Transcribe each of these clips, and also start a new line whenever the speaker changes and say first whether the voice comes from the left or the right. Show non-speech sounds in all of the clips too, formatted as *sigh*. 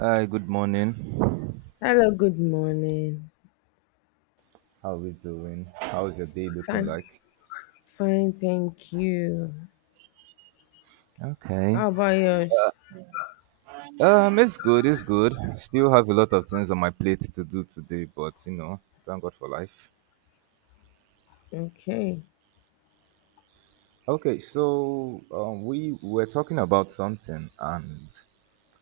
right: Hi, good morning.
left: Hello, good morning.
right: How are we doing? How's your day looking
left: Fine,
right: like?
left: fine, thank you.
right: Okay.
left: How about yours?
right: It's good, it's good. Still have a lot of things on my plate to do today, but thank God for life.
left: Okay.
right: Okay, so we were talking about something, and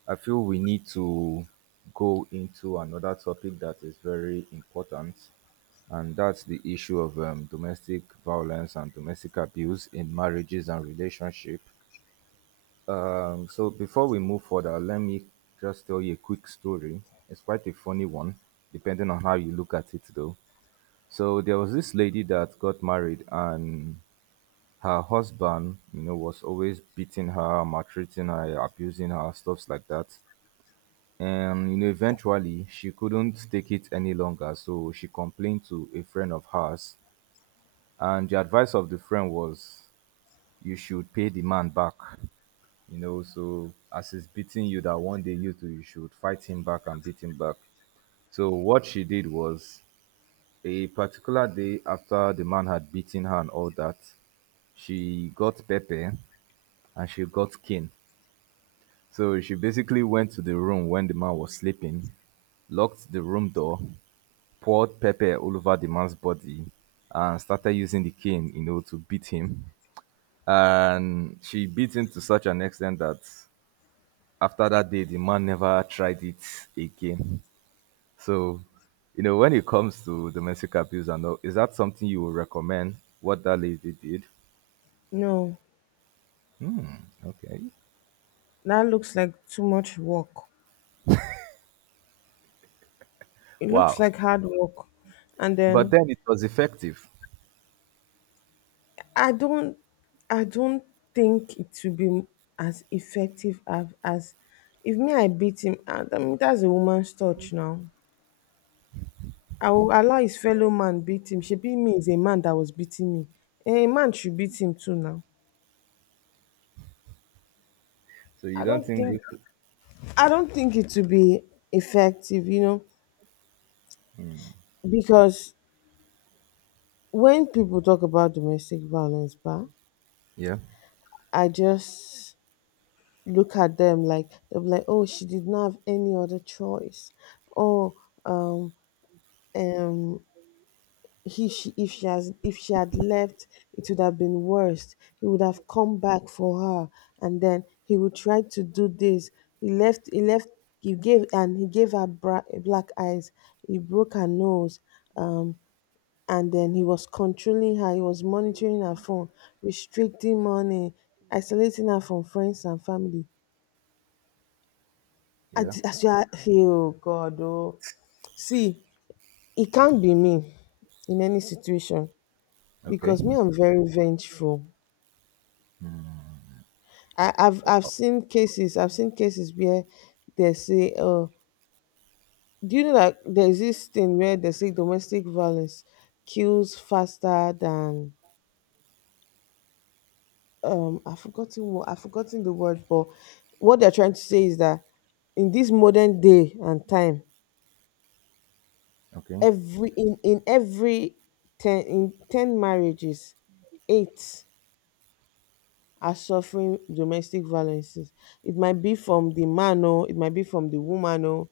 right: I feel we need to go into another topic that is very important, and that's the issue of domestic violence and domestic abuse in marriages and relationship. So before we move further, let me just tell you a quick story. It's quite a funny one, depending on how you look at it, though. So there was this lady that got married, and her husband, was always beating her, maltreating her, abusing her, stuffs like that. And eventually she couldn't take it any longer, so she complained to a friend of hers. And the advice of the friend was, "You should pay the man back." So as he's beating you, that one day you too, you should fight him back and beat him back. So what she did was a particular day after the man had beaten her and all that, she got Pepe and she got Kin. So she basically went to the room when the man was sleeping, locked the room door, poured pepper all over the man's body and started using the cane, to beat him. And she beat him to such an extent that after that day, the man never tried it again. So, when it comes to domestic abuse and all, is that something you would recommend? What that lady did?
left: No,
right: Okay.
left: that looks like too much work. It looks
right: Wow.
left: like hard work. And
right: But
left: then
right: then it was effective.
left: I don't I don't think it will be as effective as if me I beat him. I mean, that's a woman's touch now. I will allow his fellow man beat him. She beat me is a man that was beating me. A man should beat him too now.
right: So you
left: I
right: don't
left: don't
right: think
left: think
right: this?
left: I don't think it will be effective, because when people talk about domestic violence, but
right: Yeah.
left: I just look at them like they are like, "Oh, she did not have any other choice." Oh, um, um, if she had left, it would have been worse. He would have come back for her, and then he would try to do this. He left. He left. He gave her black eyes. He broke her nose. Um, and then he was controlling her, he was monitoring her phone, restricting money, isolating her from friends and family.
right: Yeah.
left: As you are, oh God. See, it can't be me in any situation
right: Okay.
left: because me, I'm very vengeful. I, I've I've
right: Wa-
left: seen cases, I've seen cases where they say, oh, do you know that there's this thing where they say domestic violence kills faster than I've forgotten the word, but what they're trying to say is that in this modern day and time,
right: Okay.
left: in every ten marriages, 8 are suffering domestic violences. It might be from the man or it might be from the woman or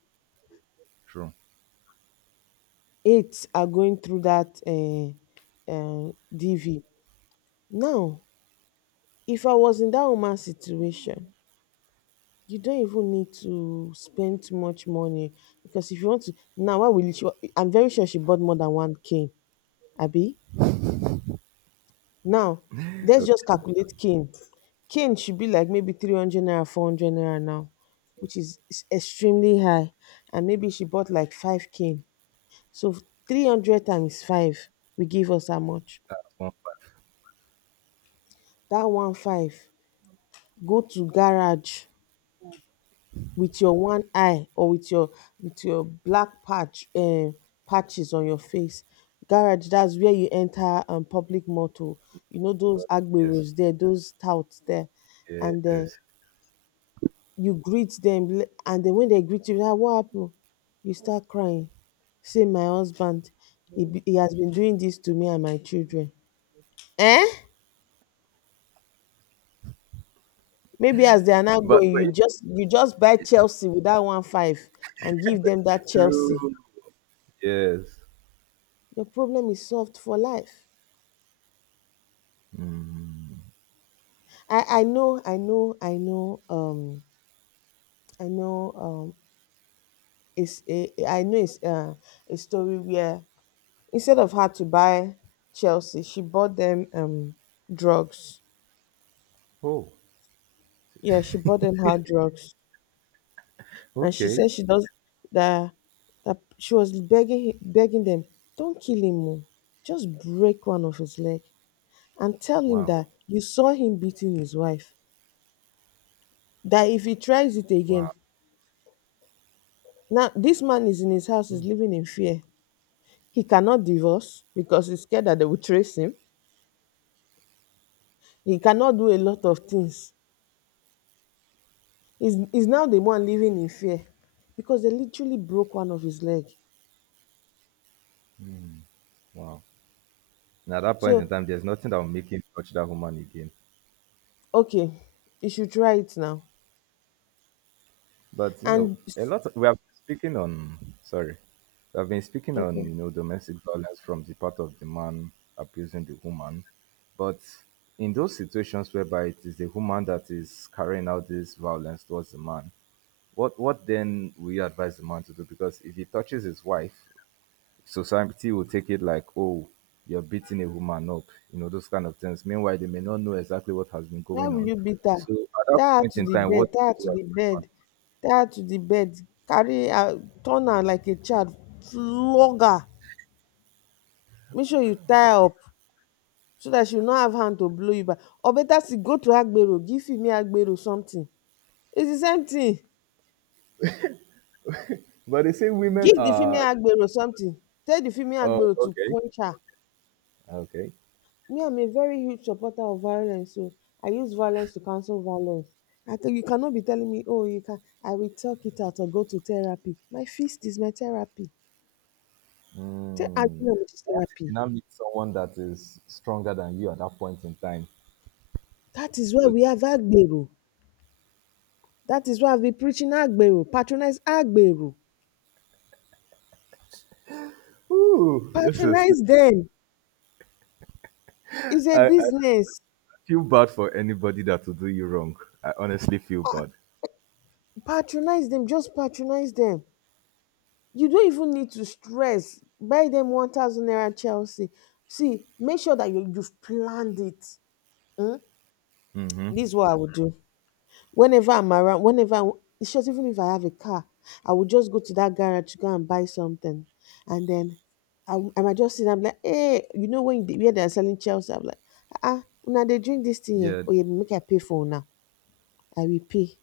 right: True.
left: 8 are going through that DV. Now, if I was in that woman's situation, you don't even need to spend too much money because if you want to now why will you? She I'm very sure she bought more than one cane, abi? Now let's
right: Okay.
left: just calculate cane. Cane should be like maybe 300 naira, 400 naira now, which is extremely high. And maybe she bought like five cane. So 300 times five will give us how much?
right: One five.
left: That one five go to garage with your one eye or with your black patches on your face. Garage, that's where you enter public motor. You know those
right: Yes.
left: agberos there, those touts there, and then
right: Yes.
left: you greet them, and then when they greet you like what happened, you start crying, say my husband he has been doing this to me and my children. Eh maybe as they are now
right: But
left: going, you
right: wait.
left: just buy chelsea with that one five and give them that
right: True.
left: chelsea.
right: Yes.
left: Your problem is solved for life.
right: Mm.
left: I know I know I know I know it's a story where instead of her to buy Chelsea, she bought them drugs.
right: Oh.
left: Yeah, she bought them hard drugs, and she
right: Okay.
left: said she does that. That she was begging them, don't kill him, oh. Just break one of his leg, and tell him
right: Wow.
left: that you saw him beating his wife. That if he tries it again,
right: Wow.
left: now, this man is in his house, is living in fear. He cannot divorce because he's scared that they will trace him. He cannot do a lot of things. He's now the one living in fear because they literally broke one of his leg.
right: Wow. And at that point in
left: So,
right: time, there's nothing that will make him touch that woman again.
left: okay, you should try it now.
right: But
left: And,
right: a lot we have been speaking on. Sorry. We have been speaking on,
left: okay,
right: domestic violence from the part of the man abusing the woman. But in those situations whereby it is the woman that is carrying out this violence towards the man, what then will you advise the man to do? Because if he touches his wife, society will take it like, oh, you're beating a woman up, those kind of things. Meanwhile, they may not know exactly what has been
left: why
right: going
left: will
right: on.
left: you beat her?
right: So at that
left: Tie her
right: point
left: to
right: in
left: the
right: time,
left: bed,
right: what
left: tie her to
right: do I
left: the bed,
right: do?
left: tie her to the bed, carry her, turn her like a child, flog her. Make sure you tie her up, so that she will not have hand to blow you back. Or better still, go to Agbero, give female Agbero something. It's the same thing.
right: But they say women
left: Give the
right: are.
left: female Agbero something. Tell the female
right: Oh,
left: Agbero to
right: okay,
left: punch her.
right: okay.
left: Me, I'm a very huge supporter of violence, so I use violence to cancel violence. I tell you cannot be telling me, oh, you can. I will talk it out or go to therapy. My fist is my therapy. Tell
right: Mm.
left: argument is
right: What if you
left: therapy.
right: now meet someone that is stronger than you at that point in time?
left: That is why we have Agbero. That is why I've been preaching Agbero. Patronize Agbero.
right: Ooh, this is.
left: Patronize them.
right: I,
left: It's a
right: I
left: business.
right: feel bad for anybody that will do you wrong. I honestly feel bad.
left: Patronize them. Just patronize them. You don't even need to stress. Buy them 1,000 naira Chelsea. See, make sure that you've planned it. Mm?
right: Mm-hmm.
left: This is what I would do. Whenever I'm around, it's just even if I have a car, I would just go to that garage to go and buy something. And then I might just sit down and be like, hey, you know when where they're selling Chelsea? I'm like, ah, now they drink this thing here.
right: Yeah,
left: Oh, yeah, make I pay for now. I will pay.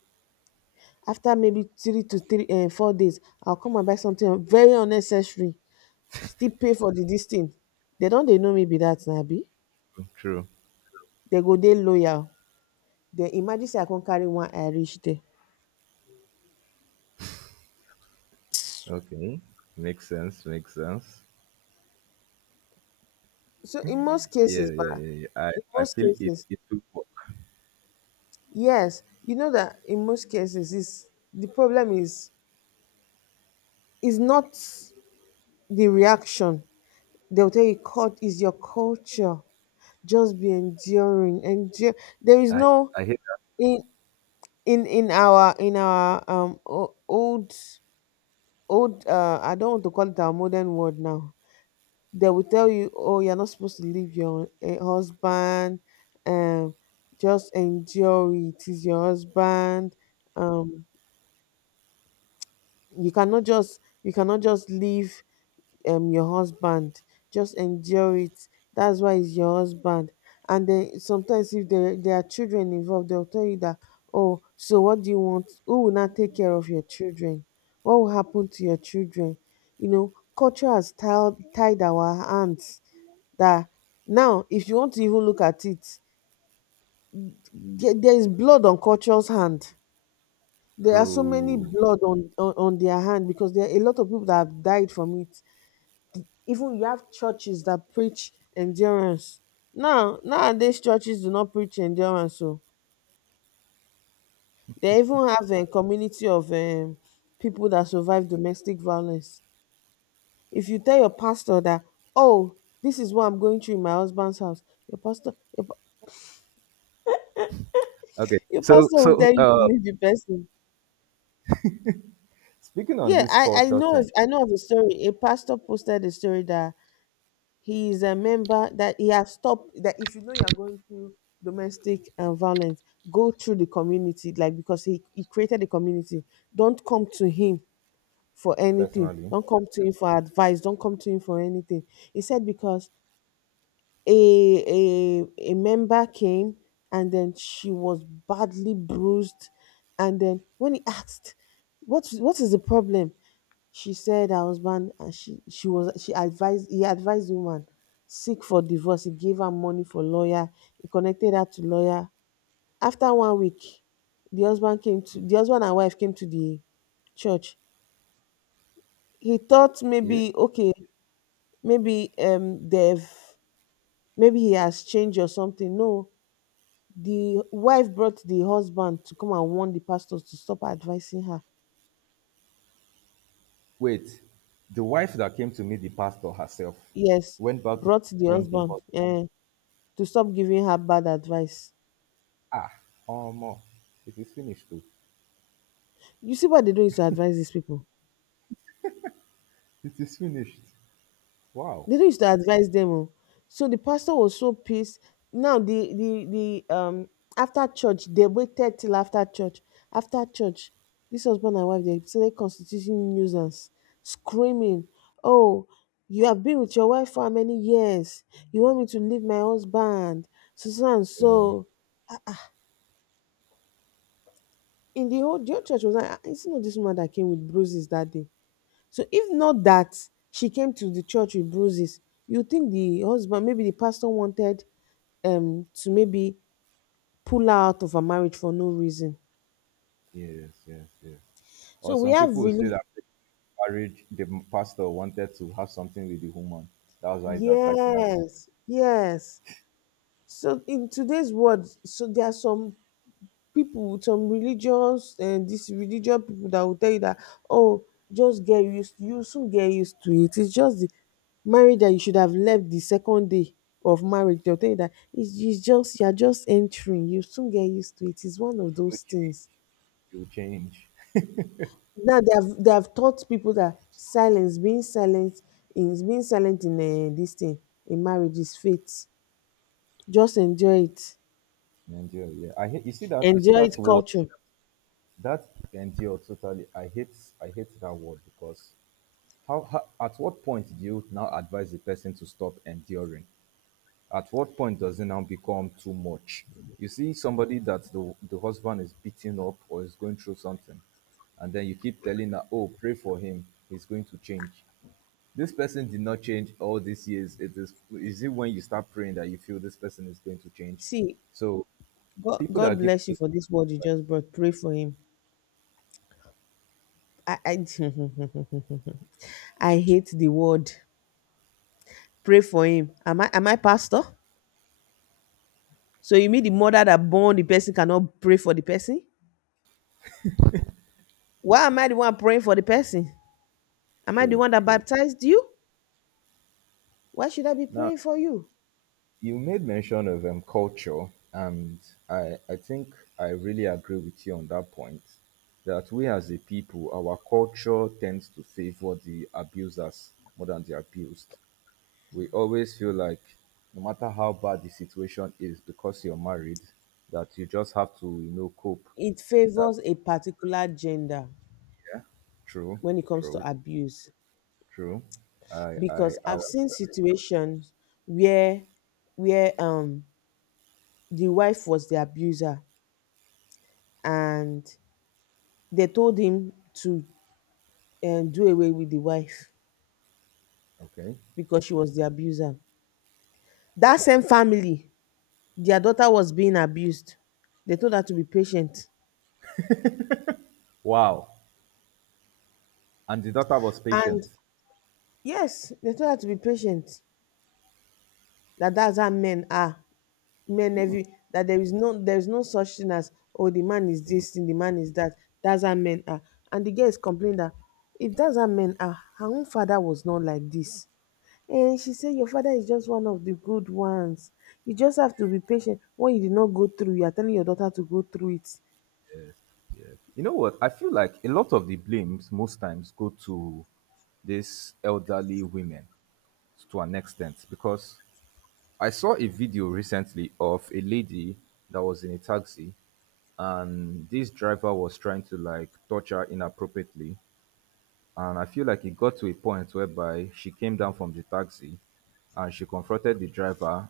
left: After maybe three to three 4 days, I'll come and buy something very unnecessary, still pay for the this thing. They don't. They know me be that na. They
right: true.
left: go. They loyal. They imagine say I can carry one eye reach there.
right: Okay, makes sense. Makes sense.
left: So in most cases,
right: Yeah,
left: ba,
right: yeah, yeah, yeah. I
left: in
right: I
left: most
right: feel it.
left: cases
right: It will work.
left: yes, you know that in most cases is the problem is not the reaction. They will tell you cult is your culture. Just be enduring endure. There is
right: I
left: no.
right: I hate
left: In in in our in our um old, I don't want to call it our modern world, now they will tell you, oh, you're not supposed to leave your husband. Um just endure. It is your husband. Um you cannot just you cannot just leave your husband. Just endure it. That's why, it's your husband. And then sometimes, if there are children involved, they'll tell you that, oh, so what do you want? Who will now take care of your children? What will happen to your children? You know, culture has tied our hands. That now, if you want to even look at it, there is blood on culture's hand.
right: that.
left: There are so many
right: True.
left: blood on their hand because there are a lot of people that have died from it. Even you have churches that preach endurance. Now, nowadays churches do not preach endurance. So they even have a community of people that survive domestic violence. If you tell your pastor that, oh, this is what I'm going through in my husband's house, your pastor, your, pa-
right: Okay.
left: your
right: So
left: pastor will
right: so
left: tell you to
right: uh
left: leave the person.
right: speaking on
left: Yeah,
right: this
left: I, I
right: culture
left: know
right: thing,
left: of, I know of a story. A pastor posted a story that he is a member that he has stopped that if you know you're going through domestic violence, go through the community, like, because he created the community. Don't come to him for anything.
right: personally,
left: Don't come to him for advice. Don't come to him for anything. He said because a a member came, and then she was badly bruised, and then when he asked what is the problem, she said her husband, and she was she advised he advised the woman seek for divorce. He gave her money for lawyer. He connected her to lawyer. After one week, the husband came to the husband and wife came to the church. He thought
right: yeah.
left: maybe okay, maybe um they've maybe he has changed or something. No, the wife brought the husband to come and warn the pastors to stop advising her.
right: Wait, the wife that came to meet the pastor herself
left: Yes,
right: went back to
left: brought the
right: bring the
left: husband
right: husband.
left: to stop giving her bad advice.
right: Ah, oh more. It is finished too.
left: You see what they do is to advise these people.
right: It is finished. Wow.
left: They do not used to advise them. Oh. So the pastor was so pissed. Now, the after church they waited till after church. After church, this husband and wife, they started constituting nuisance, screaming, "Oh, you have been with your wife for how many years? You want me to leave my husband?" So so and
right: Yeah.
left: so. In the whole church was like, "Ah, it's not this woman that came with bruises that day. So if not that she came to the church with bruises, you think the husband, maybe the pastor wanted to maybe pull her out of her marriage for no reason."
right: Yes, yes, yes. Or
left: So we
right: some
left: have
right: people will say
left: really.
right: that the pastor wanted to have something with the woman. That was why he's advising her to
left: Yes, yes. So in today's world, so there are some people with some religious and this religious people that will tell you that, oh, just get used you soon get used to it. It's just the marriage that you should have left the second day of marriage. They'll tell you that it's just you're just entering, you soon get used to it. It's one of
right: you
left: those
right: change.
left: things.
right: You change.
left: Now they have taught people that silence being silent is being silent in this thing in marriage is faith. Just enjoy it,
right: Endure. Yeah. I hate. You see that. You see that word.
left: culture.
right: That endure totally. I hate. I hate that word because how at what point do you now advise the person to stop enduring? At what point does it now become too much? You see somebody that the husband is beating up or is going through something, and then you keep telling her, "Oh, pray for him; he's going to change." This person did not change all these years. It is it when you start praying that you feel this person is going to change?
left: See,
right: So
left: God,
right: people
left: God
right: that give
left: bless you
right: this
left: for this word you just brought. Pray for him. I, I, *laughs* I hate the word. Pray for him. Am I pastor? So you mean the mother that born the person cannot pray for the person? Why am I the one praying for the person? Am I the
right: true,
left: one that
right: true.
left: baptized you? Why should I be
right: Now
left: praying for you?
right: you made mention of culture, and I think I really agree with you on that point that we as a people, our culture tends to favor the abusers more than the abused. We always feel like no matter how bad the situation is, because you're married, that you just have to, cope.
left: It
right: That
left: favors a particular gender
right: yeah, true,
left: when it comes
right: true,
left: to abuse
right: true.
left: because
right: I
left: I've seen situations where where the wife was the abuser, and they told him to do away with the wife
right: okay.
left: because she was the abuser. That same family, their daughter was being abused. They told her to be patient.
right: Wow, and the daughter was patient.
left: And yes, they told her to be patient. That's how men are. Men every That there is no such thing as, oh, the man is this thing, the man is that. That's how men are. And the girl is complaining that if that's how men are, her own father was not like this. And she said, your father is just one of the good ones. You just have to be patient. What you did not go through, you are telling your daughter to go through it.
right: You know what? I feel like a lot of the blames most times go to these elderly women to an extent because I saw a video recently of a lady that was in a taxi and this driver was trying to like touch her inappropriately and I feel like it got to a point whereby she came down from the taxi and she confronted the driver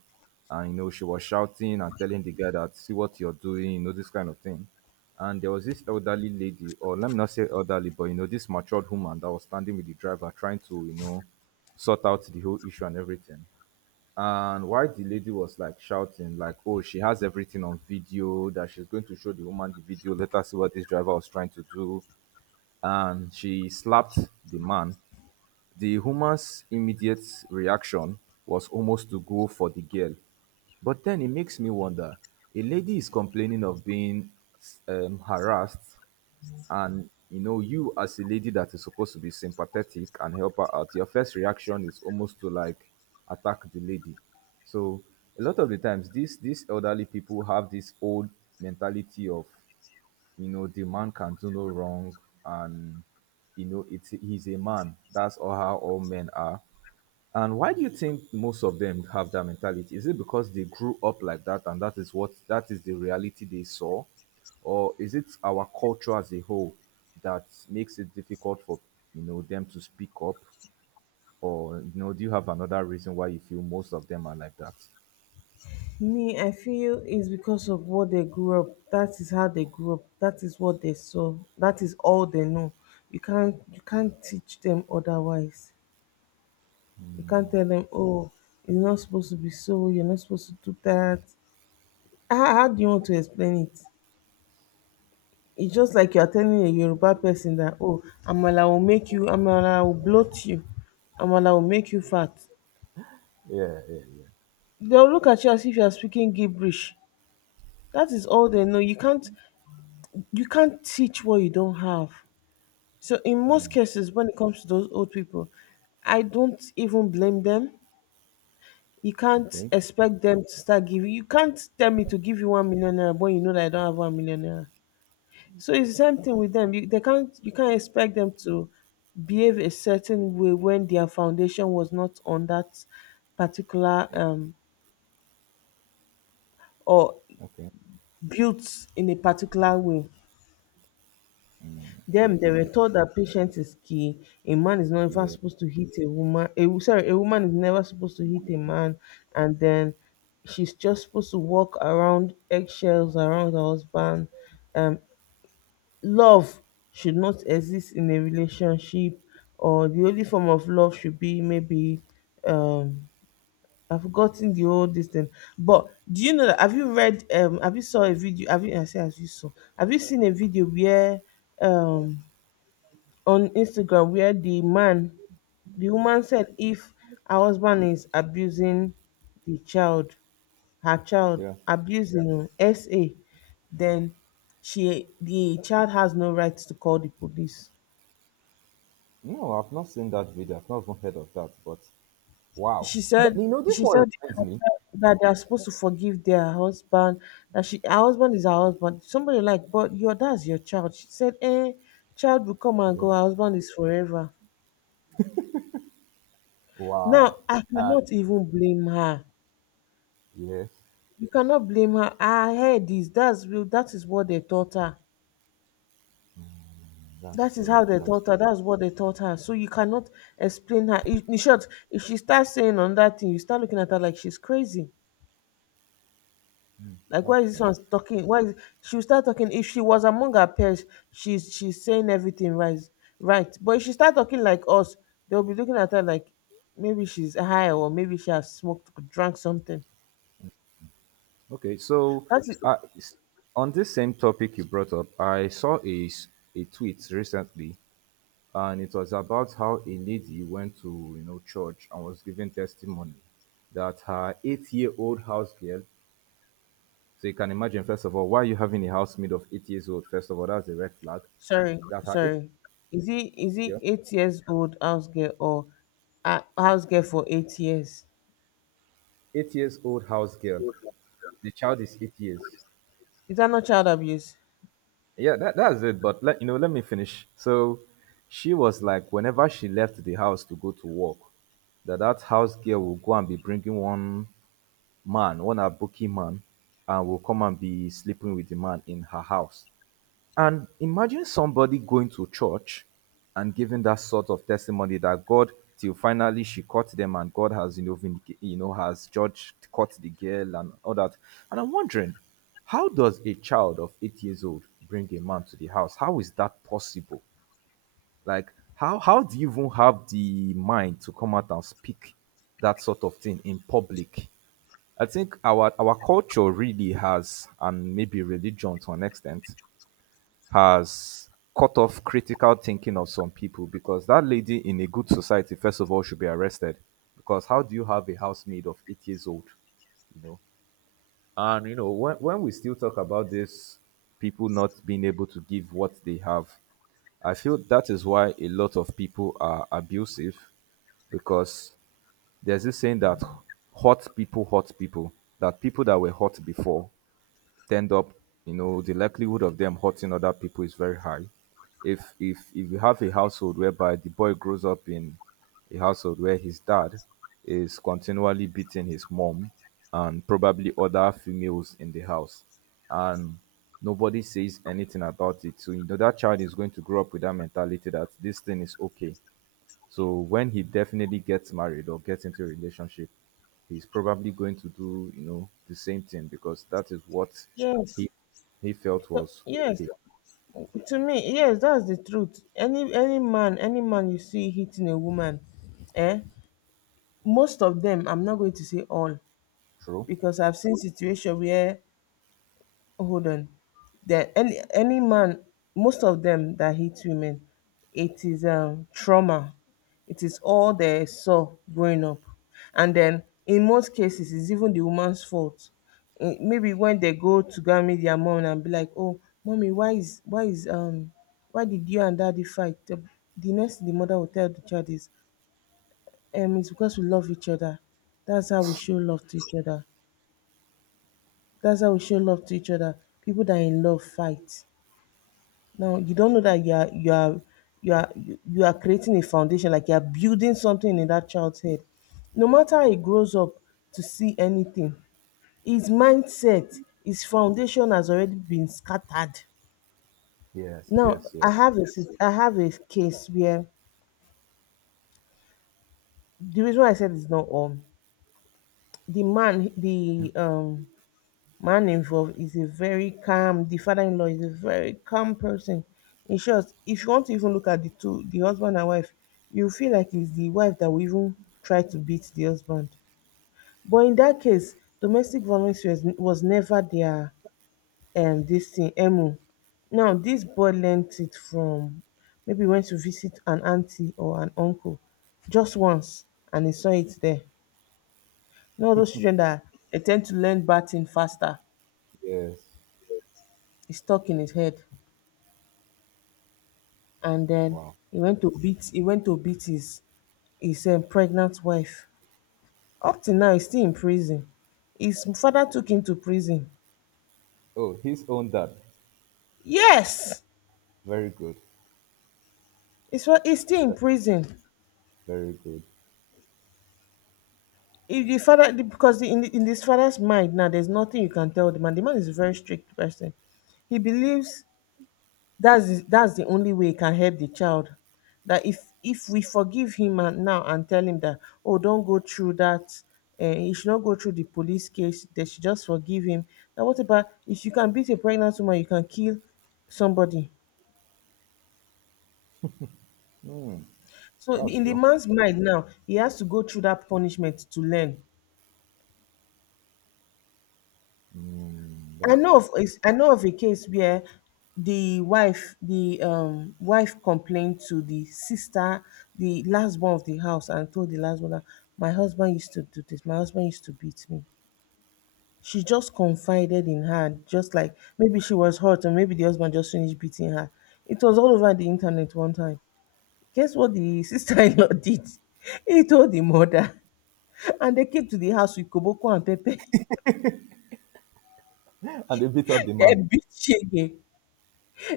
right: and she was shouting and telling the guy that see what you're doing, this kind of thing. And there was this elderly lady, or let me not say elderly, but this matured woman that was standing with the driver trying to, sort out the whole issue and everything. And while the lady was like shouting, like, oh, she has everything on video, that she's going to show the woman the video, let her see what this driver was trying to do. And she slapped the man. The woman's immediate reaction was almost to go for the girl. But then it makes me wonder, a lady is complaining of being harassed and you as a lady that is supposed to be sympathetic and help her out, your first reaction is almost to like attack the lady. So a lot of the times these elderly people have this old mentality of the man can do no wrong and it's he's a man. That's all. How all men are. And why do you think most of them have that mentality? Is it because they grew up like that and that is the reality they saw, or is it our culture as a whole that makes it difficult for them to speak up, or do you have another reason why you feel most of them are like that?
left: Me, I feel it's because of what they grew up. That is how they grew up. That is what they saw. That is all they know. You can't teach them otherwise. You can't tell them, oh, you're not supposed to be so, you're not supposed to do that. How do you want to explain it? It's just like you're telling a Yoruba person that, oh, Amala will bloat you, Amala will make you fat.
right: Yeah, yeah,
left: They'll look at you as if you're speaking gibberish. That is all they know. You can't teach what you don't have. So in most cases, when it comes to those old people, I don't even blame them. You
right: yeah.
left: can't
right: Okay,
left: expect them to start giving. You can't tell me to give you 1 million naira when you know that I don't have 1 million naira. So it's the same thing with them. They can't expect them to behave a certain way when their foundation was not on that particular, or
right: okay.
left: built in a particular way.
right: True,
left: Them they
right: true,
left: were
right: true.
left: taught that patience is key. A man is never
right: Yeah,
left: supposed to hit a woman. A woman is never supposed to hit a man, and then she's just supposed to walk around eggshells around her husband. Um, Love should not exist in a relationship, or the only form of love should be maybe, um I've forgotten the whole this thing. But do you know that have you seen a video where, um on Instagram, where the woman said if her husband is abusing the child, her child,
right: yeah.
left: abusing SA, then she the child has no right to call the police.
right: No, I've not seen that video. I've not even heard of that. But wow,
left: she said
right: This
left: she
right: one
left: said in
right: reminds me.
left: that they are supposed to forgive their husband, that she her husband is her husband, somebody, like, but your, that's your child. She said, eh, child will come and go,
right: Yeah.
left: her husband is forever. Now
right: Wow.
left: I
right: Uh,
left: cannot even blame her.
right: yes,
left: You cannot blame her. Her head is, that's real, that is what they taught her.
right: that's
left: That is
right: true.
left: how they
right: That's
left: taught her, that's what they taught her. So you cannot explain her in short. If she starts saying on that thing, you start looking at her like she's crazy. Like, why
right: that's
left: is this
right: true.
left: one talking? Why is She'll start talking? If she was among her peers, she's saying everything right, right. But if she start talking like us, they'll be looking at her like maybe she's high or maybe she has smoked, drank something.
right: Okay, so
left: That is
right: uh, s- on this same topic you brought up, I saw a tweet recently, and it was about how a lady went to church and was giving testimony that her eight-year-old house girl. So you can imagine, first of all, why are you having a house made of 8 years old? First of all, that's a red flag
left: Sorry,
right: that her
left: sorry. Is he
right: yeah.
left: 8 years old house girl, or house girl for 8 years?
right: 8 years old house girl. The child is 8 years.
left: Is that not child abuse?
right: Yeah, that's it. But let me finish. So she was like, whenever she left the house to go to work, that house girl will go and be bringing one man, one Abuki man, and will come and be sleeping with the man in her house. And imagine somebody going to church and giving that sort of testimony that God, till finally she caught them and God has, has judged, caught the girl and all that. And I'm wondering, how does a child of 8 years old bring a man to the house? How is that possible? Like, how do you even have the mind to come out and speak that sort of thing in public? I think our culture really has, and maybe religion to an extent, has cut off critical thinking of some people because that lady in a good society, first of all, should be arrested. Because how do you have a housemaid of 8 years old? You know, and when we still talk about this, people not being able to give what they have, I feel that is why a lot of people are abusive because there's this saying that hot people hurt people that were hot before tend up, the likelihood of them hurting other people is very high. If you have a household whereby the boy grows up in a household where his dad is continually beating his mom and probably other females in the house, and nobody says anything about it, so you know that child is going to grow up with that mentality that this thing is okay. So when he definitely gets married or gets into a relationship, he's probably going to do, the same thing because that is what
left: Yes.
right: he he felt was
left: Yes,
right: okay.
left: to me, yes, that's the truth. Any man you see hitting a woman, eh? Most of them, I'm not going to say all,
right: True?
left: because I've seen situation where, hold on, that any man, most of them that hit women, it is trauma, it is all they saw growing up. And then in most cases it's even the woman's fault. Eh, maybe when they go to go and meet their mom and be like, oh, mommy, why did you and daddy fight? The next thing the mother will tell the child is, it's because we love each other. That's how we show love to each other. That's how we show love to each other. People that are in love fight. Now you don't know that you are you are you are you you are creating a foundation, like you are building something in that child's head. No matter how he grows up to see anything, his mindset, his foundation has already been scattered.
right: Yes,
left: Now
right: yes,
left: I
right: yes,
left: have I have a case where, the reason why I said it's not all, the man involved is a very calm, the father-in-law is a very calm person. In short, if you want to even look at the two, the husband and wife, you feel like it's the wife that will even try to beat the husband. But in that case, domestic violence was never their, this thing, emu. Now this boy learnt it from, maybe went to visit an auntie or an uncle just once, and he saw it there. You know those children that they tend to learn bad thing faster.
right: yes.
left: It's stuck in his head, and then
right: Wow.
left: he went to beat his pregnant wife. Up till now, he's still in prison. His father took him to prison.
right: Oh, his own dad.
left: Yes,
right: Very good.
left: he's still in
right: Ve-
left: prison.
right: Very good.
left: If the father the- Because in his father's mind now, there's nothing you can tell the man. The man is a very strict person. He believes that's the only way it can help the child, that if we forgive him and now and tell him that, oh, don't go through that, he should not go through the police case, they should just forgive him. Now what about, if you can beat a pregnant woman, you can kill somebody.
right: Mm,
left: So
right: that's
left: in the
right: true.
left: man's mind now, he has to go through that punishment to learn.
right: Mm, that's true.
left: I know of a case where the wife, the wife complained to the sister, the last born of the house, and told the last one that my husband used to do this, my husband used to beat me. She just confided in her, just like maybe she was hurt and maybe the husband just finished beating her. It was all over the internet one time. Guess what the *laughs* sister-in-law did? He told the mother, and they came to the house with koboko and pepper. *laughs*
right: And they beat up the
left: They
right: man.
left: beat Shege.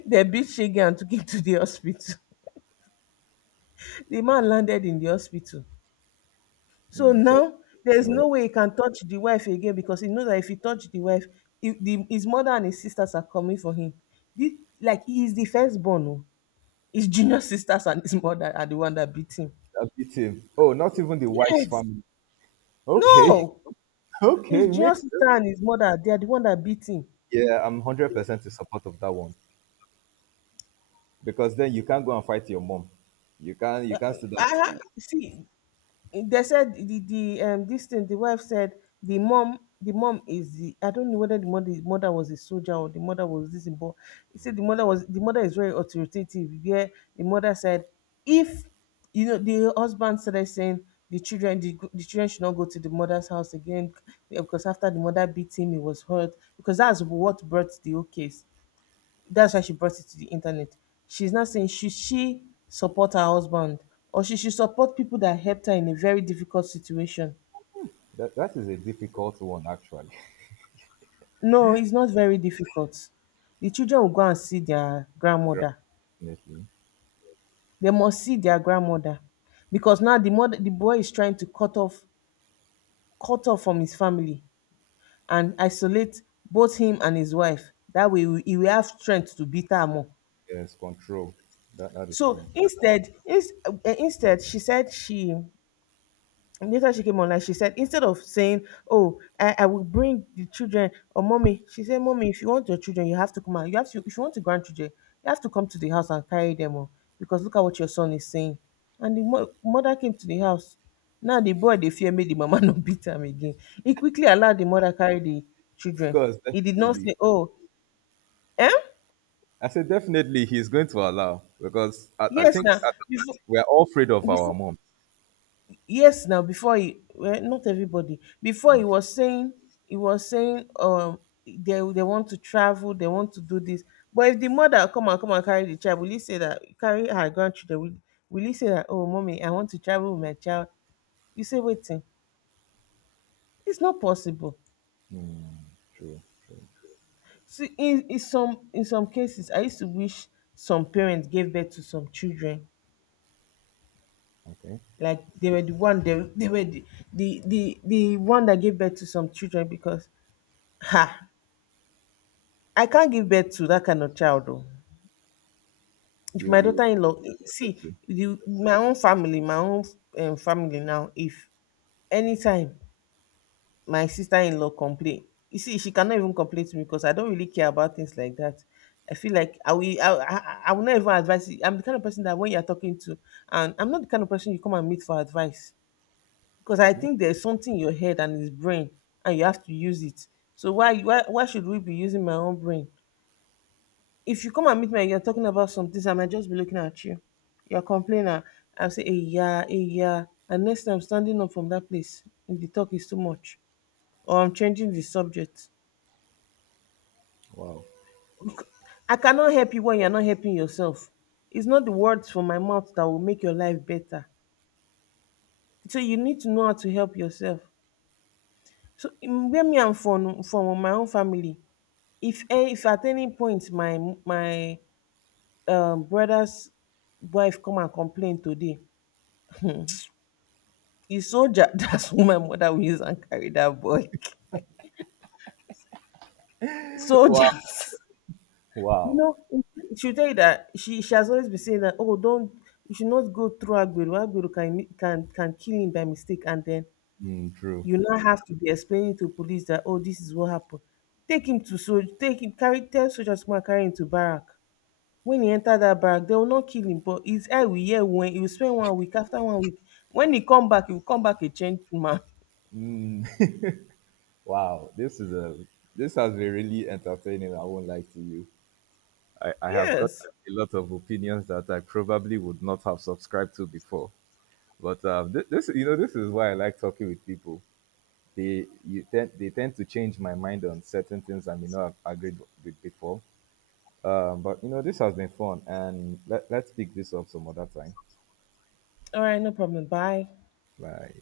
left: They beat Shege and took him to the hospital. *laughs* The man landed in the hospital. So
right: Mm, said
left: now there's
right: him
left: no
right: right.
left: way he can touch the wife again, because he knows that if he touch the wife, his mother and his sisters are coming for him. Like, he is the firstborn. Oh. His junior *laughs* sisters and his mother are the one that beat him.
right: They beat him. Oh, not even the wife's
left: Yes.
right: family. Okay,
left: No.
right: *laughs*
left: His
right: okay,
left: junior
right: makes sense.
left: sister and his mother, they are the one that beat him.
right: Yeah, I'm 100% in support of that one. Because then you can't go and fight your mom. You can't.
left: I,
right: You can't still don't.
left: See, they said the, the this thing, the wife said, the mom is the I don't know whether the mother was a soldier or the mother was this, but he said the mother is very authoritative. Yeah, the mother said, if, you know, the husband started saying the children, the children should not go to the mother's house again. Yeah, because after the mother beat him, he was hurt, because that's what brought the whole case, that's why she brought it to the internet. She's not saying, should she support her husband, or she should support people that helped her in a very difficult situation.
right: That is a difficult one actually.
left: No, it's not very difficult. The children will go and see their grandmother.
right: *laughs* Definitely,
left: They must see their grandmother, because now the boy is trying to cut off, from his family and isolate both him and his wife. That way, he will have strength to beat her more.
right: yes, control. That is
left: So
right: true.
left: instead, instead, she said she and later she came on, like she said, instead of saying, oh, I will bring the children, or mommy, she said, mommy, if you want your children, you have to come out. You have to If you want your grandchildren, you have to come to the house and carry them on. Because look at what your son is saying. And the mother came to the house. Now the boy, they fear made the mama *laughs* not beat him again. He quickly allowed the mother carry the
right: Of
left: children.
right: course,
left: He did not
right: definitely.
left: say, oh, eh?
right: I said definitely he's going to allow because I
left: Yes
right: think
left: now.
right: we are all afraid of our
left: Before,
right: mom.
left: yes now, before, he, well, not everybody, before he was saying, they want to travel, they want to do this, but if the mother come and carry the child, will he say that, carry her grandchildren, will he say that, oh, mommy, I want to travel with my child? You say, waiting? It's not possible.
right: Hmm, true, true.
left: See, in some cases, I used to wish some parents gave birth to some children,
right: Okay,
left: like they were the one, they were the one that gave birth to some children, because, ha, I can't give birth to that kind of child though. If
right: you
left: my
right: you.
left: daughter-in-law,
right: Let's
left: see,
right: see.
left: my own family, my own family now, if anytime my sister-in-law complain, you see, she cannot even complain to me, because I don't really care about things like that. I feel like I will not even advise you. I'm the kind of person that when you're talking to, and I'm not the kind of person you come and meet for advice, because I
right: Hmm,
left: think there's something in your head and it's brain, and you have to use it. So why should we be using my own brain? If you come and meet me and you're talking about some things, I might just be looking at you. You're a complainer. I'll say, hey, yeah, hey, yeah. And next time, I'm standing up from that place, if the talk is too much, or I'm changing the subject.
right: wow,
left: I cannot help you when you're not helping yourself. It's not the words from my mouth that will make your life better. So you need to know how to help yourself. So in where me I'm from my own family, if if at any point my brother's wife come and complain today, the soldier, *laughs* that's who my mother will *laughs* use and carry that boy.
right: *laughs* wow,
left: Soldiers. *laughs* You
right: wow.
left: know, she'll tell you that she has always been saying that, oh, don't, you should not go through Agbero. Agbero can kill him by mistake. And then
right: Hmm, true.
left: you now have to be explaining to police that, oh, this is what happened. Take him to soldier, take him, carry, tell soldiers to come and carry him to barrack. When he enter that barrack, they will not kill him, but his eye will hear when he will spend 1 week. After 1 week, when he come back, he will come back a changed man.
right: Wow, this is a this has been really entertaining. I won't lie to you. I,
left: *laughs*
right: I have got
left: Yes.
right: a lot of opinions that I probably would not have subscribed to before. But this is why I like talking with people. They tend to change my mind on certain things I may not have agreed with before. But this has been fun, and let's pick this up some other time.
left: All right, no problem. Bye.
right: Bye.